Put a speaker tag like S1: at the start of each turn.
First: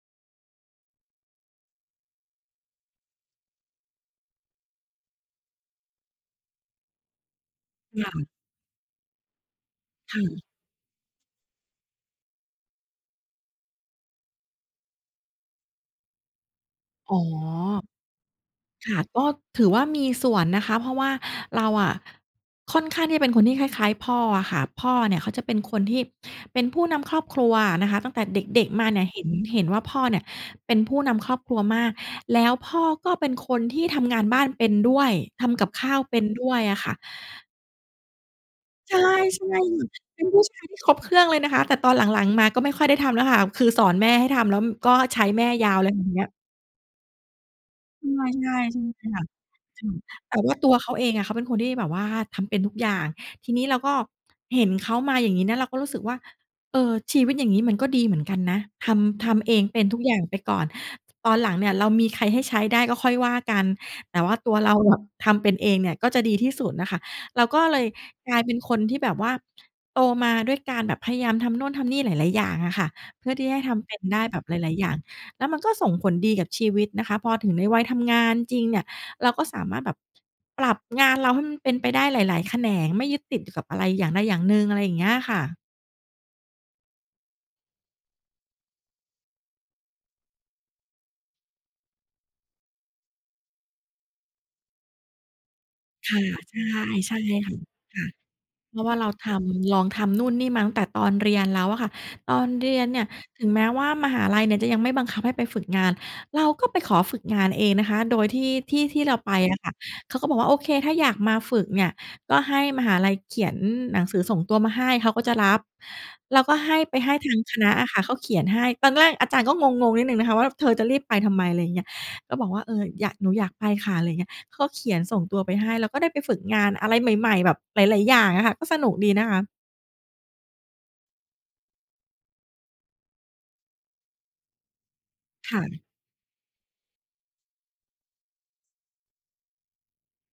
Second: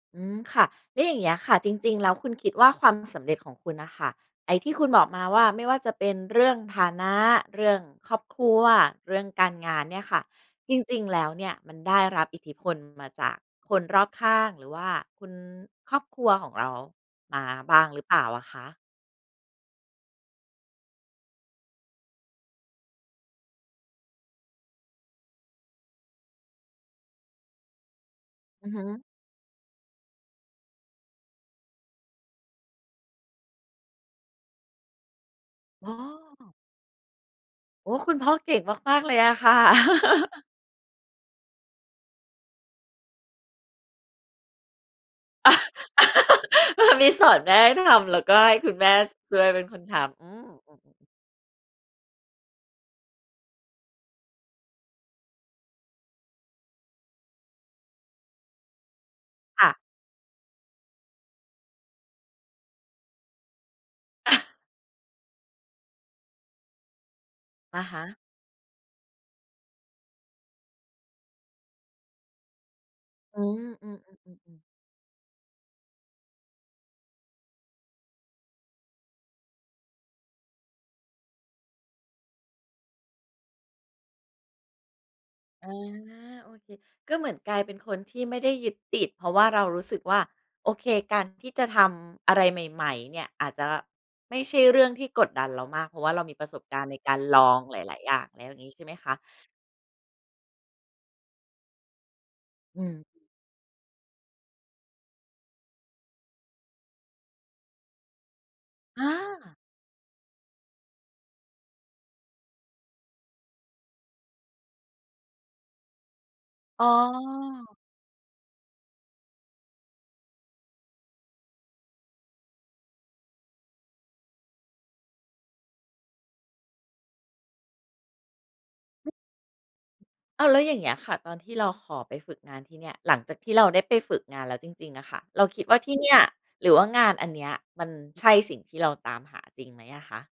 S1: อืม ค่ะ แล้วอย่างเงี้ยค่ะ จริง ๆ แล้วคุณคิดว่าความสำเร็จของคุณน่ะค่ะ ไอ้ที่คุณบอกมาว่าไม่ว่าจะเป็นเรื่องฐานะ เรื่อง
S2: อย่
S1: ครอ
S2: า
S1: บครัว เรื่องการงานเนี่ย
S2: ค
S1: ค่
S2: ่
S1: ะ
S2: ะ
S1: จริง ๆ แล้วเนี่ยมันได้รับอิทธิพลมาจากคนรอบข้าง หรือว่าคุณ ครอบครัวของเรา
S2: อ๋อ
S1: มาบ้างหรือเปล่าอ่ะคะ?
S2: ค่ะ ก็ถือว่ามีส่วนนะคะ เพราะว่าเราอะ ค่อนข้างที่จะเป็นคนที่คล้าย ๆ พ่ออะค่ะ พ่อเนี่ยเขาจะเป็นคนที่เป็นผู้นำครอบครัวนะคะ ตั้งแต่เด็
S1: อ
S2: ก
S1: ือฮ
S2: ๆ มาเนี
S1: ึ
S2: ่ยเห็น เห็นว่าพ่อเนี่ยเป็นผู้นำครอบครัวมาก แล้วพ่อก็เป็นคนที่ทำงานบ้านเป็นด้วย ทำกับข
S1: อ๋
S2: ้า
S1: อ
S2: วเป็นด้วยอะค่ะ
S1: โอ้ คุณพ่อเก่งม
S2: ใช
S1: า
S2: ่
S1: ก ๆ เลยอะ
S2: ใช
S1: ค
S2: ่
S1: ่ะ
S2: เป็นผู้ชายที่ครบเครื่องเลยนะคะ แต่ตอนหลัง ๆ มาก็ไม่ค่อยได้ทำแล้วค่ะ คือสอนแม่ให้ทำแล้ว ม ก็ใช้แม่ยาว ไรอย่างเงี้ย
S1: มีสอนแม่ให้ท
S2: ใช
S1: ำ แล้
S2: ่
S1: วก็
S2: ใช
S1: ใ
S2: ่
S1: ห้คุ
S2: ใ
S1: ณ
S2: ช่
S1: แม่ ส
S2: ค่ะ
S1: ช่วยเป็นค
S2: อ
S1: น
S2: ื
S1: ท
S2: ม
S1: ำ อื
S2: แต่
S1: ม
S2: ว่าตัวเขา
S1: ๆ
S2: เอ
S1: ๆ
S2: งอะ เขาเป็นคนที่แบบว่าทำเป็นทุกอย่าง ทีนี้เราก็เห็นเขามาอย่างงี้นะเราก็รู้สึกว่า เออ ชีวิตอย่างนี้มันก็ดีเหมือนกันนะ ทำ ทำเอ
S1: ค
S2: ง
S1: ่ะ
S2: เป็นทุกอย่างไปก่อน ตอนหลังเนี่ยเรามีใครให้ใช้ได้ก็ค่อยว่ากัน แต่ว่าตัวเราอะ ทำเป็นเองเนี่ยก็จะดีที่สุดน่ะค่ะ เราก็เ
S1: อ
S2: ล
S1: ะ
S2: ย
S1: ฮะ
S2: กลายเป็นคนที่แบบว่าโตมาด้วยการแบบพยายามทำโน่นทำนี่หลาย ๆ อย่างอะค่ะ เพื่อ
S1: อื
S2: ที่จะให้ทำเป
S1: ม
S2: ็นได้แบ
S1: ๆ
S2: บห
S1: ๆ ๆ ๆ
S2: ลาย ๆ อย่าง แล้วมันก็ส่งผลดีกับชีวิตนะคะ พอถึงในวัยทำงานจริงเนี่ย เราก็สามารถแบบปรับงานเราให้มันเป็นไปได้หลาย ๆ แขนง ไม่ยึดติดกับอะไรอย่างใดอย่างหนึ่ง อะไรอย่างเงี้ยอะค่ะ
S1: อา โอเค ก็เหมือนกลายเป็นคนที่ไม่ได้ยึดติด เพราะว่าเรารู้สึกว่าโอเคการที่จะทำอะไรใหม่ ๆ เนี่ยอาจจะไม่ใช่เรื่องที่กดดันเรามาก เพราะว่
S2: ค
S1: าเ
S2: ่
S1: ร
S2: ะ
S1: ามีประ
S2: ใช
S1: ส
S2: ่
S1: บการณ์ในก
S2: ใช
S1: า
S2: ่
S1: รล
S2: ค
S1: อ
S2: ่ะ
S1: งหล
S2: ค
S1: าย
S2: ่ะ
S1: ๆ แล้วอย่างงี้
S2: เพ
S1: ใช
S2: รา
S1: ่
S2: ะ
S1: ไ
S2: ว
S1: ห
S2: ่
S1: ม
S2: าเ
S1: ค
S2: รา
S1: ะ?
S2: ทำ ลองทำนู่นนี่ตั้งแต่ตอนเรียนแล้วอะค่ะ ตอนเรี
S1: อื
S2: ยนเนี
S1: ม
S2: ่ย ถึงแม้ว่ามหาลัยเนี่ยจะยังไม่บังคับให้ไปฝึกงาน เราก็ไปขอฝึกงานเองนะคะ โดยที่ ที่ ท
S1: อ
S2: ี
S1: ้
S2: ่เร
S1: า
S2: าไปอะค่ะ เขาก็บอกว่าโอเคถ้าอยากมาฝึกเนี่ย ก็ให้มหาลัยเขียนหนังสือส่งตัวมาให้เขาก็จะรับ แล้วก็ให้
S1: อ๋
S2: ไปให้ทางคณะ
S1: อ
S2: อะค่ะ เขาเขียนให้ ตอนแรกอาจารย์ก็งง ๆ นิดหนึ่งนะคะว่า เธอจะรีบไปทำไม อะไรอย่างเงี้ย ก็บอกว่า เอ่อ อยาก หนูอยากไปค่ะ อะไรอย่างเงี้ย ก็เขียนส่งตัวไปให้ แล้วก็ได้ไปฝึกงานอะไรใหม่ ๆ แบบหลาย ๆ อย่างอะค่ะ ก็สนุกดีนะคะ
S1: อ้าวแล้วอย่างเงี้ยค่ะ ตอนที่เราขอไปฝึกงานที่เนี่ยหลังจากที่เราได้ไปฝึกงานแล้วจริง ๆ อะค่ะ เรา
S2: ค
S1: ค
S2: ่
S1: ิดว่า
S2: ะ
S1: ที่เนี่ย หรือว่างานอันเนี้ยมันใช่สิ่งที่เราตามหาจริงไหมอะคะ?